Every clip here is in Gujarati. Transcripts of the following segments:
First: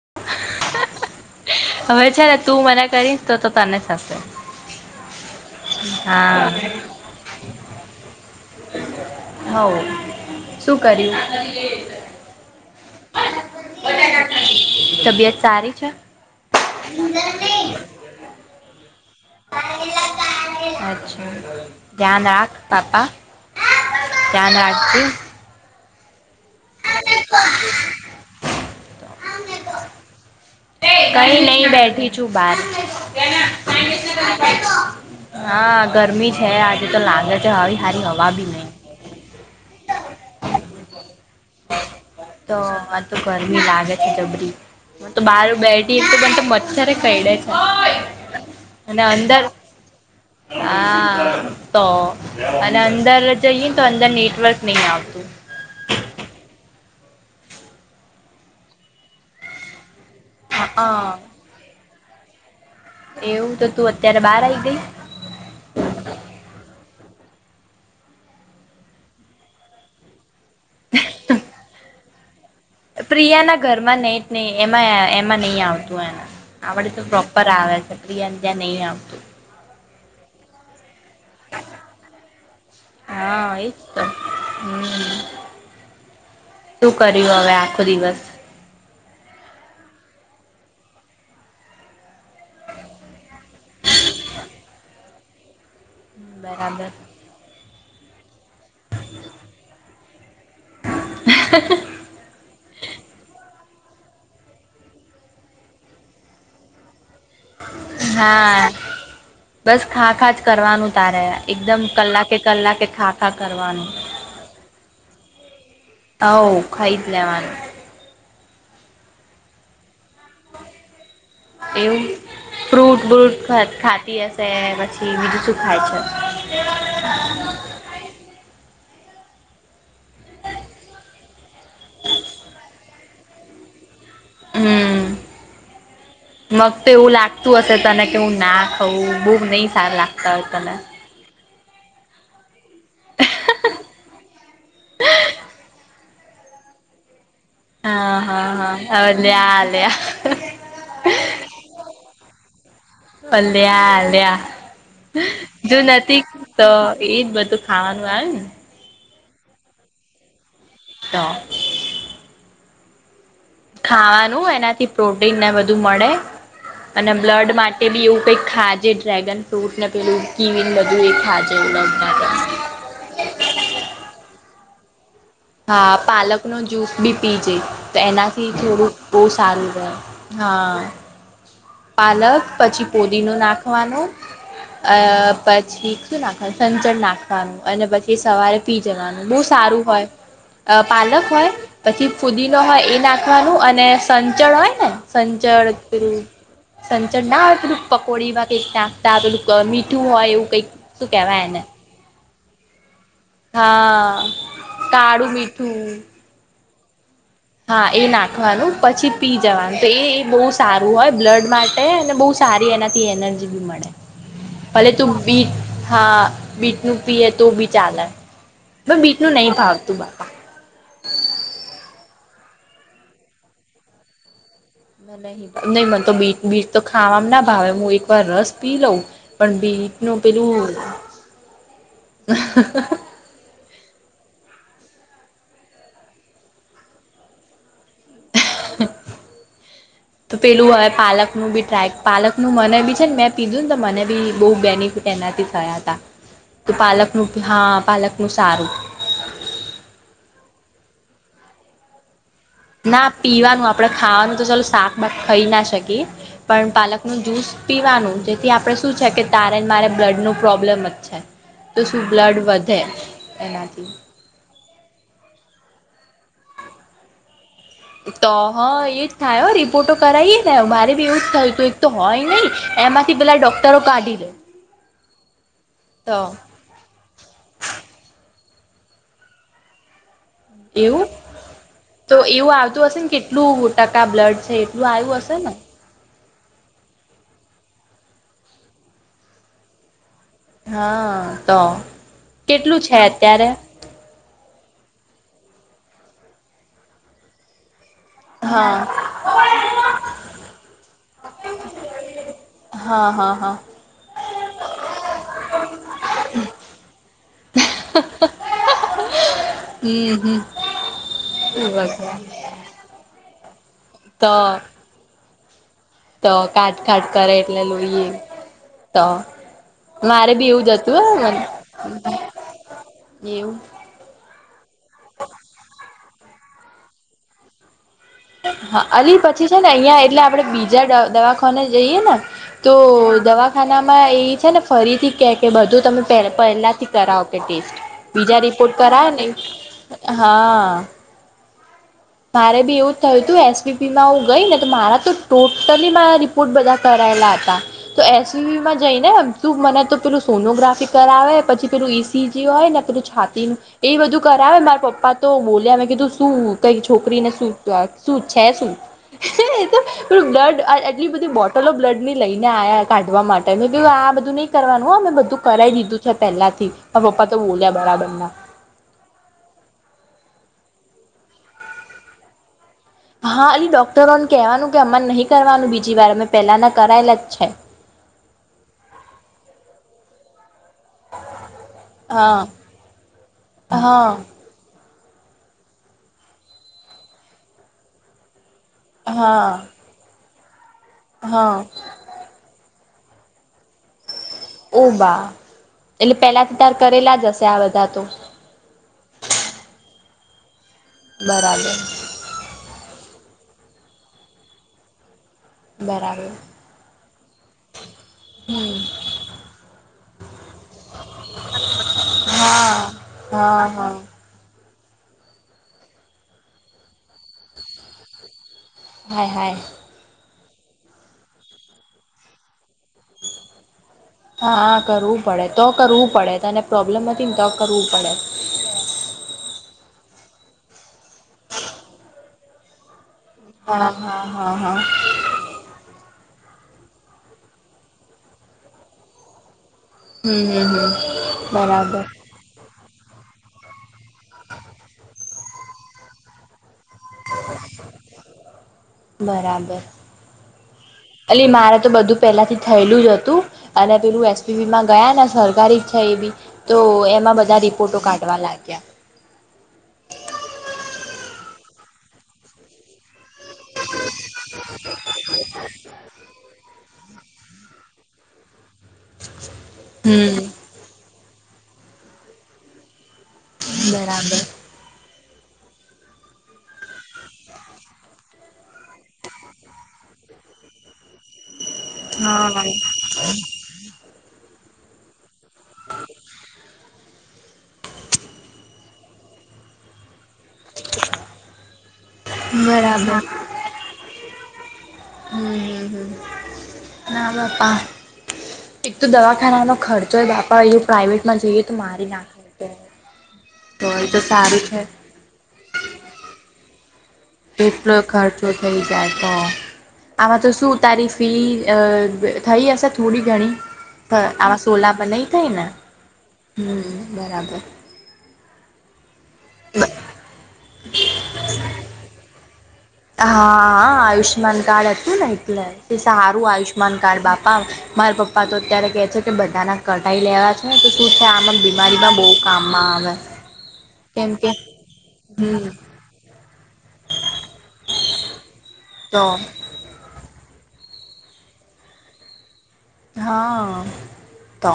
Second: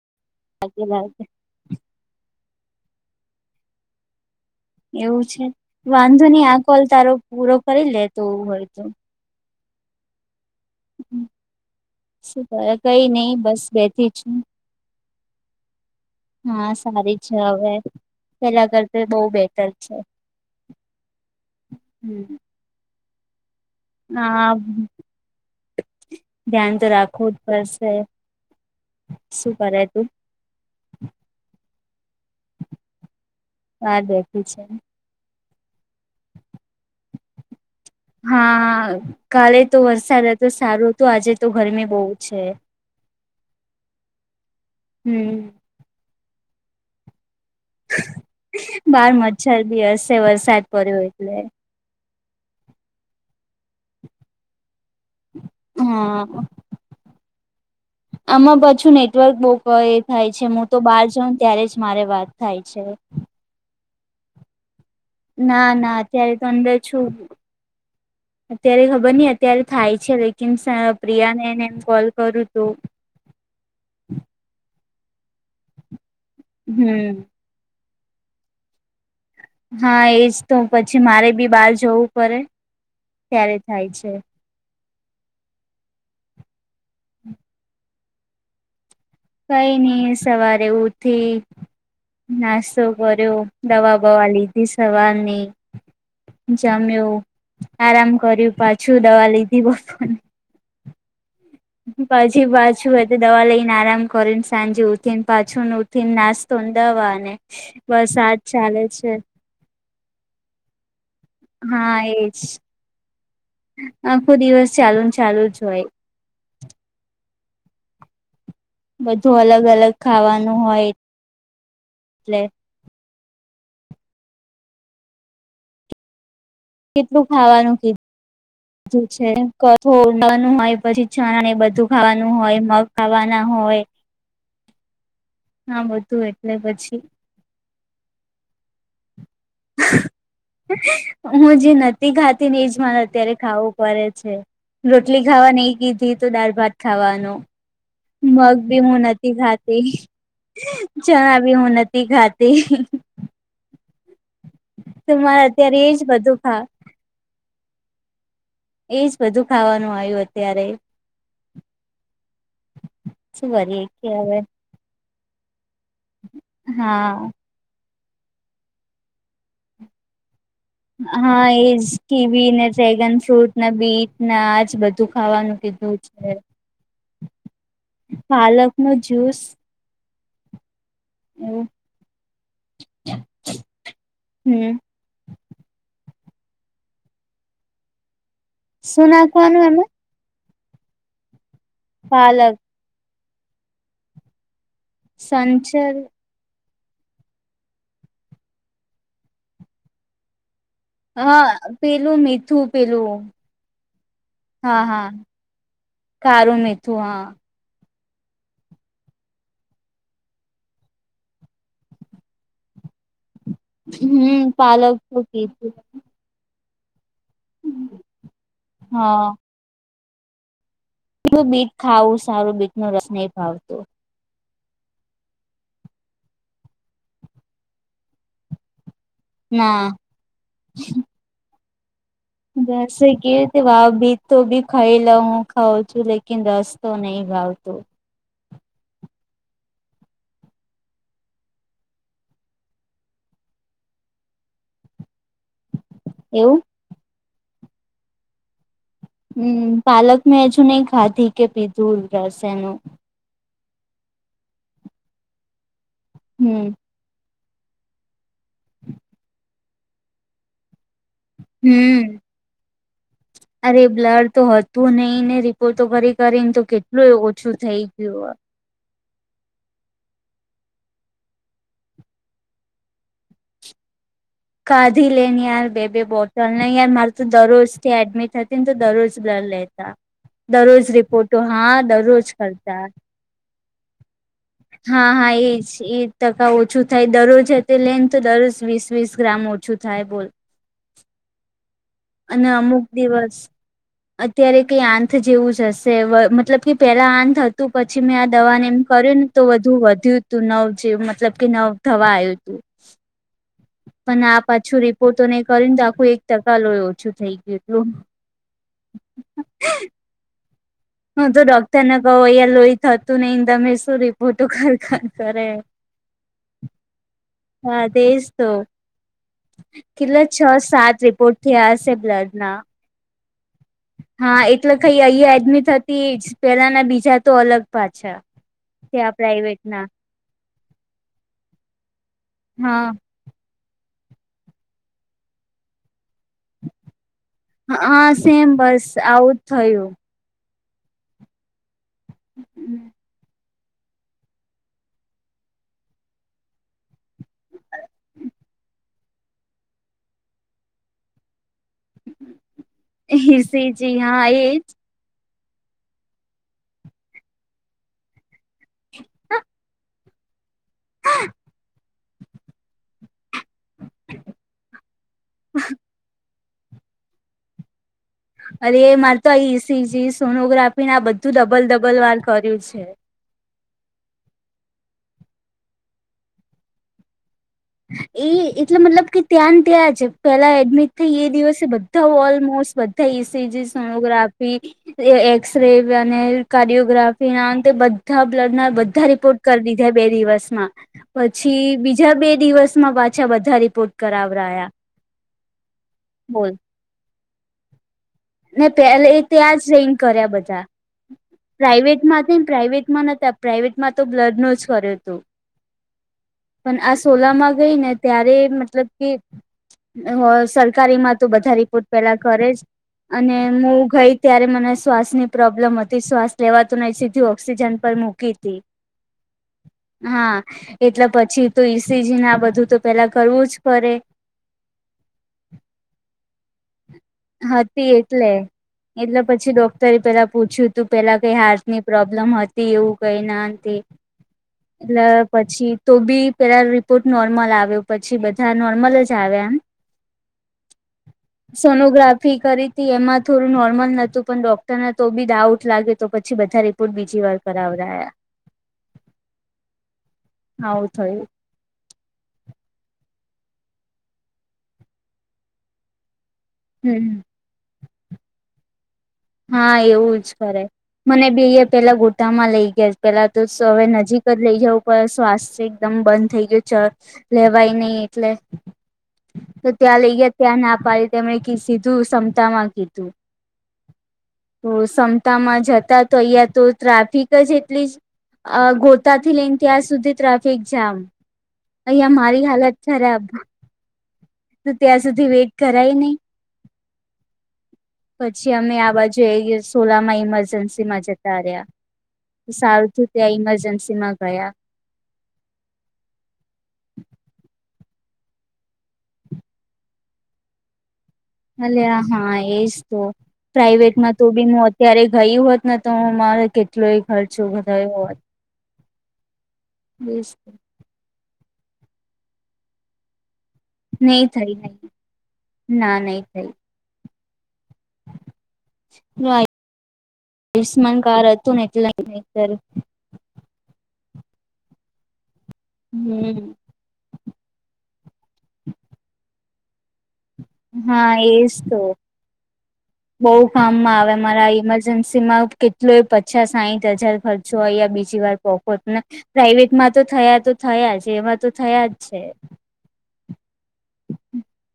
[inaudible] હ તી મે. હવે છે ને તું મને કરીશ, તો તો તને થશે. એવું છે. વાંધો નહીં હા આ કોલ તારો પૂરો કરી લે. તો હોય તો હવ. શું કર્યું? શું કરે કઈ નહી બસ બેઠી છું [unintelligible] તબિયત સારી છે? હા સારી છે હવે. પેલા કર અચ્છા. ધ્યાન રાખ પાપા હા ધ્યાન રાખજો. ધ્યાન તો રાખવું જ પડશે. શું કરે તું? કઈ નહિ બેઠી છું બાર. બહાર બેઠી છે. હા ગરમી છે, આજે તો લાગે છે. હારી સારી હવા બી નહિં. હા. કાલે તો વરસાદ હતો સારો હતું. આજે તો ગરમી બહુ. છે તો આ તો ગરમી લાગે છે જબરી. હું તો બહાર હમ બેઠ તીર્થ બન્ટ મરછર કઈદે છે [unintelligible] અને બહાર અંદર મચ્છર બી હસે. વરસાદ પડ્યો એટલે હા તો અને અંદર જઈએ ને તો અંદર નેટવર્ક નહી આવતું. હા. આમાં પાછું નેટવર્ક બહુ એ થાય છે હું મોટો હા પાછડ ત્યારે જ મારે વાત થાય છે. એવું તો તું અત્યારે બહાર આવી ગઈ. ના ના અત્યારે તો અંદર છું. અત્યારે ખબર નઈ અત્યારે થાય છે લેકિન પ્રિયા ને એને કોલ કયૉતો. પ્રિયાના ઘરમાં નેટ જ નહીં. એમાં એમાં નહી આવતું એના આવડે તોપ હમ પર આવે છે. પ્રિયા ત્યાં નહી આવતું. હા એજ તો પછી મારે બી બહાર જવું પડે. હા ત્યારે એ થાય તે. છે. હમ. શું કર્યું હવે આખો દિવસ? કઈ નહી સવારે ઉઠી, નાસ્તો કર્યો. દવા બવા લીધી સવારની. બરાબર જમ્યો આરામ કર્યું. પાછું દવા લીધી બપો [inaudible] પછી પાછું એ તો દવા લઈને આરામ કરીને સાંજે ઉઠીને પાછું ને ઉઠીને નાસ્ ધુંંધાવાને વરસાદ હા ચાલે છે. બસ ખા ખા જ કરવાનું તારે એકદમ હા કલાકે એજ કલાકે ખા ખા કરવાનું. આખો દિવસ ચાલુ ને ચાલુ જ હોય. આવ ખાઈ જ લેવાનું. બધું અલગ અલગ ખાવાનું હોય. એવું એટલે ફ્રૂટ બ્રુટ ખાતી હશે પછી બીજું શું ખાય છે. કેટલું ખાવાનું કીધું બધું છે. કઠોળ ખાવાનું હોય પછી ચણા એ બધું ખાવાનું હોય મગ ખાવાના હોય હમ હા બધું એટલે મગ પછી તેવું લાગ તું હશે તને કેવું ના ખઉ બહુ નહીં સારા લાગતા હોય તને હું જે નથી ખાતી ને એજ મારે અત્યારે ખાવું પડે છે રોટલી ખાવા નહીં કીધી તો દાળ ભાત ખાવાનું હા હા મગ બી હું હા નથી અલ્યા ખાતી અલ્યા ચણા બી ઉ નથી ખાતી પ અલ્યા ડે તો મારે જો અત્યારે એજ નથી બધું ખા તો એજ બધું ખાવાનું આવે ને એજ બધું ખાવાનું આવ્યું અત્યારે તો શું કરીએ કે હવે ખાવાનું એનાથી પ્રોટીન ને બધું મળે અને હા બ્લડ માટે એ બી એવું કઈ ખાજે ડ્રેગન ફ્રૂટ ને પેલું કીવીને બધું એ હા ખાજે એજ એવું લગ્ન કીવી ને ડ્રેગન ફ્રૂટ બીટ ના આજ બધું ખાવાનું હા કીધું છે પાલક નો જ્યુસ બી પીજે તો એનાથી પાલક નો થોડુંક બહુ જ્યુસ સારું રહે હા હમ પાલક પછી ફુદીનો નાખવાનું હમ પછી શું નાખવાનું સંચળ નાખવાનું અને પછી સવારે પી શું જવાનું બહુ નાખવાનું સારું એમાં હોય પાલક હોય પછી પાલક ફુદીનો હોય એ નાખવાનું અને સંચળ હોય ને સંચર સંચારતું [unintelligible] સંચળ ના આવે પેલું પકોડીમાં કઈક નાકતા પેલું મીઠું હોય એવું કઈક હા પેલું મીઠું પેલું હા હા હા કાળું મીઠું કારું મે તું હા હા એ નાખવાનું પછી પી જવાનું તો એ બહુ સારું હોય બ્લડ માટે અને બહુ સારી એનાથી એનર્જી બી મળે હમ ભલે પાલક તું શું બીટ પીધું હા બીટ નું પીએ તો બી ચાલે બીટ ન હા નહીં ભાવતું પલું બીટ ખાવું સારું બીટ નો રસ નહી ભાવતું નહી નહી મને તો બીટ બીટ તો ખાવામાં ના ભાવે હું એક વાર રસ પી લઉં પણ ના બીટ નુ પેલું બસ [unintelligible] કેવી રીતે વાવ ભી તો બી ખાઈ લ હું ખઉં છું લેક રસ તો નહીિ ભાવતું [unintelligible] તો પેલું હવે પાલક નું બી ટ્રાય પાલકનું મને બી છે. ને મેં પીધું ને તો મને બી બહુ બેનિફિટ કેના ત થયા જ હતા તા એવું પાલકનું હા પાલકનું સારું હમ પાલક મેં હજુ નઈ ખાધી કે પીધું રસ એનું. ના પીવાનું આપડે ખાવાનું તો ચાલ શાક ખઈ ના શકીએ હમ પણ પાલક નું જ્યુસ પીવાનું જેથી આપણે શું છે. કે તારે ને મારે બ્લડ ન પ્રોબ્લેમ જ છે. તો શું હમ બ્લડ વધે એનાથી લર તો હતું નહી ને રિપોર્ટ તો કરી કરીને તો કેટલું ઓછું થઈ ગયું. હં એ જ થાય રિપોર્ટો કરાવી થ્યો મારે બી એવું જ થયું હતું એક તો હોય નહીં એમાંથી પેલાં ડૉક? તરો કાઢી લો. કાધી લેની યાર બે બે બોટલ. યાર મારે તો દરરોજ થી એડમિટ હતી ને તો દરરોજ લર લેતા. દરરોજ એવું રિપોર્ટો હા તો દરરોજ એવું કરતા આવતું હશે ને કેટલું ટકા બ્લડ છે. જો હા વાયુ હા આશે ને. એજ એ ટકા ઓછું થાય દરરોજ તે લેન તો દરરોજ વીસ વીસ ગ્રામ ઓછું થાય બોલ. હા તો અને કેટલું અમુક છે દિવસ અત્યારે. અત્યારે કઈ આથ જેવું જ હશે મતલબ કે પેલા આંત. ત પછી મેં આ દવાને હા એમ કર્યું ને તો બધું વધ્યું તું નવ જેવ મતલબ કે નવ દવા આવ્યું તું. હા હા હા. પણ આ પાછું રિપોર્ટ નને કરીને તો આખું એક ટકા લોય ઓછું થઈ ગયું. એટલું હમ હમ. હું તો ડોક્ટરને કહ શું અહી લોહી થતું નહ તમે શું રિપોર્ટું તો ખરખર કરે. તો કાટ ખાટ કરેટ લ લું હા એ તેજ તો તો. કેટલા મારે છ બી એવું સાત જતું હ રિપોર્ટ થયા હશે બ્લડ ના એવું. હા એટલે કઈ અહીંયા એડમિટ હતી પેલાના બીજા તો અલગ પાછા. હા ત્યાં અલી પછી છે પ્રાઈવેટ ને ના અહિયાં એટલે આપડે બીજા દવાખાને જઈએ ને. તો હા દવાખાનામાં એ છે ને ફરીથી કે કે બધું તમે. પહેલાથી કરાવો કે ટેસ્ટ હા બીજા સેમ રિપોર્ટ બસ કરાવે ને આવું જ થયું હા. મારે બી એવું જ થયું હતું એસવીપી માં હું ગઈ ને તો મારા તો ટોટલી મા. ખૂબ બધા કરાયેલા હતા. તો એસમાં જઈ ને તું મને તો પેલું સોનોગ્રાફી કરાવે પછી. પેલું ઈસી જે હોય ને પેલું છાતીનું ઈસીજી એ બધું હા કરાવે એજ મારા પપ્પા તો બોલ મેં કીધું શું. કઈ છોકરીને શું શું છે શું. પે બ્લડ આ એટલી બધી બોટલો બ્લડની લઈને આવ્યા કાઢવા માટે. તમે કધું આ બધું નઈ કરવાનું અમે બધું કરાવી દીધું છે પહેલા થી આ પપ્પા તો બોલ્યા બરાબરના. અરે મારે તો આ ઈસીજી સોનોગ્રાફી ના બધું ડબલ ડબલ વાર કર્યું છે. હા એ ડોક્ટરોને કેહેવાનું કે અમા નહીં કરવાનું બીજી વાર અમે પેલાના કરાયેલા જ છે. એ એટલે મતલબ કે ત્યાંન ત્યાં છે પેલા એડમિટ. થ એ દિવસે બધા હા ઓલમોસ્ટ બધા એસીજી હા સોનોગ્રાફ. એસ ર અને કાર્ડિયોગ્રાફી ના અંતે બધા બ્લડ નાધા. બ રિપોર્ટ કરી હા દીધા બે દિવસમાં હા પછી બીજા બે. દિવસમાં પાછા બધા રિપોર્ટ. કરાવ રહ્યા. ઓ બાહ એટલે પેલાથી તાર કરેલા જ હશે આ બધા તો. ને પેલે ત્યાં જ રઈન કર્યા બધા બરાબર પ્રાાઈઇવેટમાં હતા ને પ્રાાઈવેટમાં નથી. પ્રાઇવેટમાં તો બ્લડ નો જ કર્યો હતું. બરાલ. પણ આ સોલા માં ગઈ ને ત્યારે હમ મતલબ કે. હ સરકારી માં તો બધા રિપોર્ટ પેલા કરે જ હા અને હા હું હા ગઈ. ત્યારે મને શ્વાસ ની પ્રોબ્લેમ હતી શ્વાસ લેવાત નહી સીધી ઓક્સિજન પર મૂકી હતી. હાય હાય. હા એટલે પછી તો ઈસીજી ના બધું તો પેલા કરવું જ પડે. હા કરવું પડે તો કરવું પડે તને પ્રોબ્લેમ નથી ને તો કરવું હતી પડે એટલે એટલે પછી ડોક્ટરે પેલા પૂછ્યું તું પેલા કઈ હાર્ટ ની પ્રોબ્લેમ હતી એવું કઈ ના તે હા હા હા હા ના. પછી તો બી પેલા રિપોર્ટ નોર્મલ આવ્યો પછી બધા નોર્મલ જ આવ્યા એમ. હમ હમ હમ. બરાબર સોનોગ્રાફ. ફી કરી હતી એમાં થોડું નોર્મલ નોતું પણ ડોક્ટરને તો બી ડાઉટ લાગે તો પછી બારે પણ બીજી વાર કરાવ રહ્યા બરાબર હવ થય એલી મારે તો બધું પહેલા થી થયેલું જ હતું અને પેલું એસપીપી માં ગયા ને સરકારી જ છે એ બી તો હમ એમાં બધા રિપોર્ટો કાઢવા લાગ્યા હા એવું જ કરે મને બી પેલા ગોટામાં લઈ ગયા પેલા તો હવે નજીક જ લઈ જવું પણ સ્વાસ્થ્ય એકદમ બંધ થઈ ગયું ચ લેવાય નહ એટલે તો ત્યાં લઈ ગયા હમ ત્યાં ના પાડી તેમણે સીધું ક્ષમતા માં કીધું બરાબર તો ક્તામાં જતા તો અહિયાં તો ટ્રાફિક જ એટલી જ અ ગોતાથી લઈને ત્યાં સુધી ટ્રાફિક જામ અહીયા મારી હા હાલત છે રે [unintelligible] તો ત્યાં સુધી વેઇટ કરાય નહી પછી અમે આ બાજુએએ સોલા માઈમાં જસીમાં જતા રહ્યા સારુંથી બરાબર ત્યાં ઇમરજન્સીમાં ગયા હમ હમ હમ ના બાપા એક તો દવાખાના ન ખર્ચો હોય બાપા એયુ પ્રાવેટમાં હ હા એજ તો એ પ્રાઈવેટમાં તો બી સારું હું છે અત્યારે ગયું હોત ને તો હું મારે કેટ એટલોય ઘર છું એટલો ખર્ચો થઈ જાય તો આમાં તો શું તારીફી અ થઈ હશે થોડી ઘણી નહી થઈ આવા નહી સોલા પ લય થાયને ના નહી થઈ હમ બરાબર આયુષમાન કાર અતુંને એટલાાર હા આયુષમાન કાર્ડ હતું ને એટલે એ હમ સારું આયુષમાન આયમાન કાર્ડ બાપા મારા પપ્પા તો અત્યારે કહે છે કે બધાના કટાઈ લેવા છે તો શું હા છે એજ આમાં તો બીમારીમાં બહ કામમાં આવે કેમકે કેટ પચાસ સા હજાર ખર્ચો બી વાર તો પેટમાં તો થયા તો થયા છે એમાં તો થયા જ છે હા તો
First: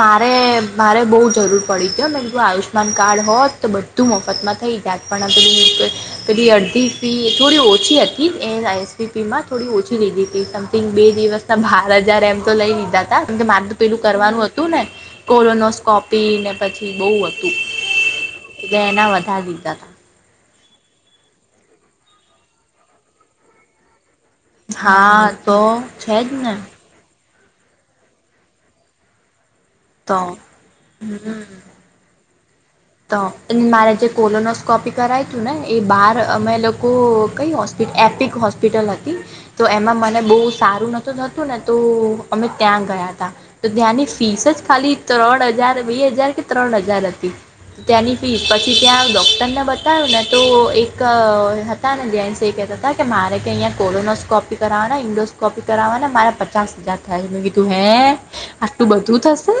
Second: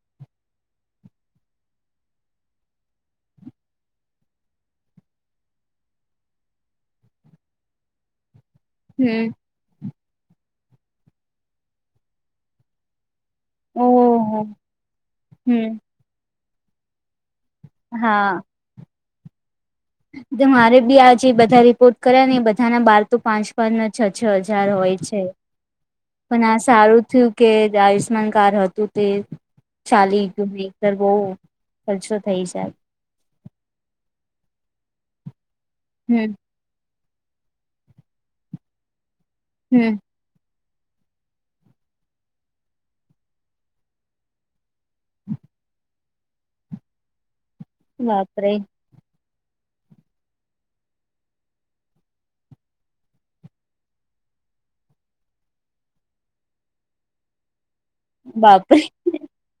મારે મારે બહુ જરૂર પડી હતી મું આયુષ્યમાન કાર્ડ હોત તો બધ વધું મફતમાં થઈ જાત પણ પે પેલી અડધી ફી થોડી ઓછી હતી એ એસપી હમ માં થોડી ઓછી લીધી હતી સમથિંગ બે દિવસના બાર હજાર એમ તો લઈ લીધા મ કે મારદું પેલું ઓહ કરવાનું હતું ને હમ કોરોનોસ્કોપી ને પછી બહુ હતું હા એટલે એના વધારી દીધા હતા મારે બી આજે બધા રિપોર્ટ કર્યા ને બધાના બાર તો પાંચ પાંચ ન છ છ જ હોય છે હા તો છે જ પણ ને આ સારું થયું કે જે આયુષ્માન કાર્ડ હતું તે તો ચાલી ગયું મે એક તર બો હમ ખર્છો થઈ જ તો એ મારે જે કોલોનોસ્કોપી કરાય તું ને એ બાર હમ અમે કઈ હોસ્પ એપિક હોસ્પિટલ હતી તો હમ એમાં બહુ સારું નતું થતું ને તો અમે ત્યાં ગયા તા તો ત્યાંની ફીસ જ ખાલી ત્રણ હજાર બે હજાર કે ત્રણ હજાર હતી. ત્યાંની ફીસ બાપરે પછી ત્યાં ડોક્ટર ને બતા ને તો એક હતા ને જેન્સેતા હતા કે મારે કે અહીં કોરોનોસ્કોપિક કરવાને ઇન્ડોસ્કોપી કરાવવાને મારે પચાસ હજાર થાય મે કીધું હે. બાપરે આટલું બધું થશે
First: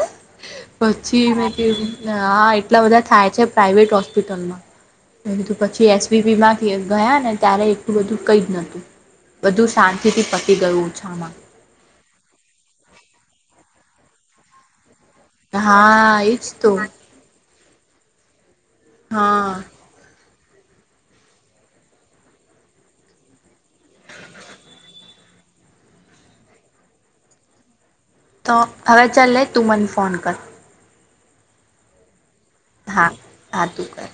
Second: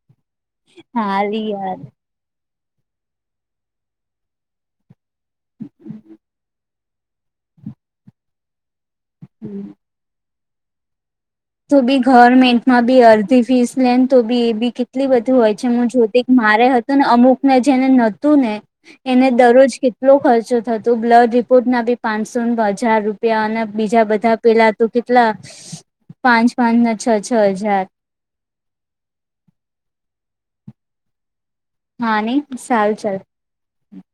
પછી હારી મે યાર કીધુ. હા એટલા બધા થાય છે પ્રાાઈવેટ હોસ્પિટલમાં એધું પછી એસવીપીમાં ગયા ને ત્યારે એટલું બધું કઈ જ નતું. હમ બધું શાંતિ થી પટી ગયું ઓછામાં. તો બી ગવર્મેન્ટમાં બી અડધી ફીસ લેન તો બી એ બી કેટલી બધી. તુ હોય છે હા જોતી એજ મારે તો હતું ને અમુક ને જેને નતું ને એને હા દરરોજ કેટલો ખર્ચો થતો બ્લડ રિપોર્ટ ના બી પાંચસો હજાર રૂપિયા અને બીજા બધા પેલા તો કેટલા [unintelligible] પાંચ પાંચ ના છ છ હજાર. તો હવે ચલ્લે તું મને ફોન કર. હા ને સારુ ચલ. હાતું કર.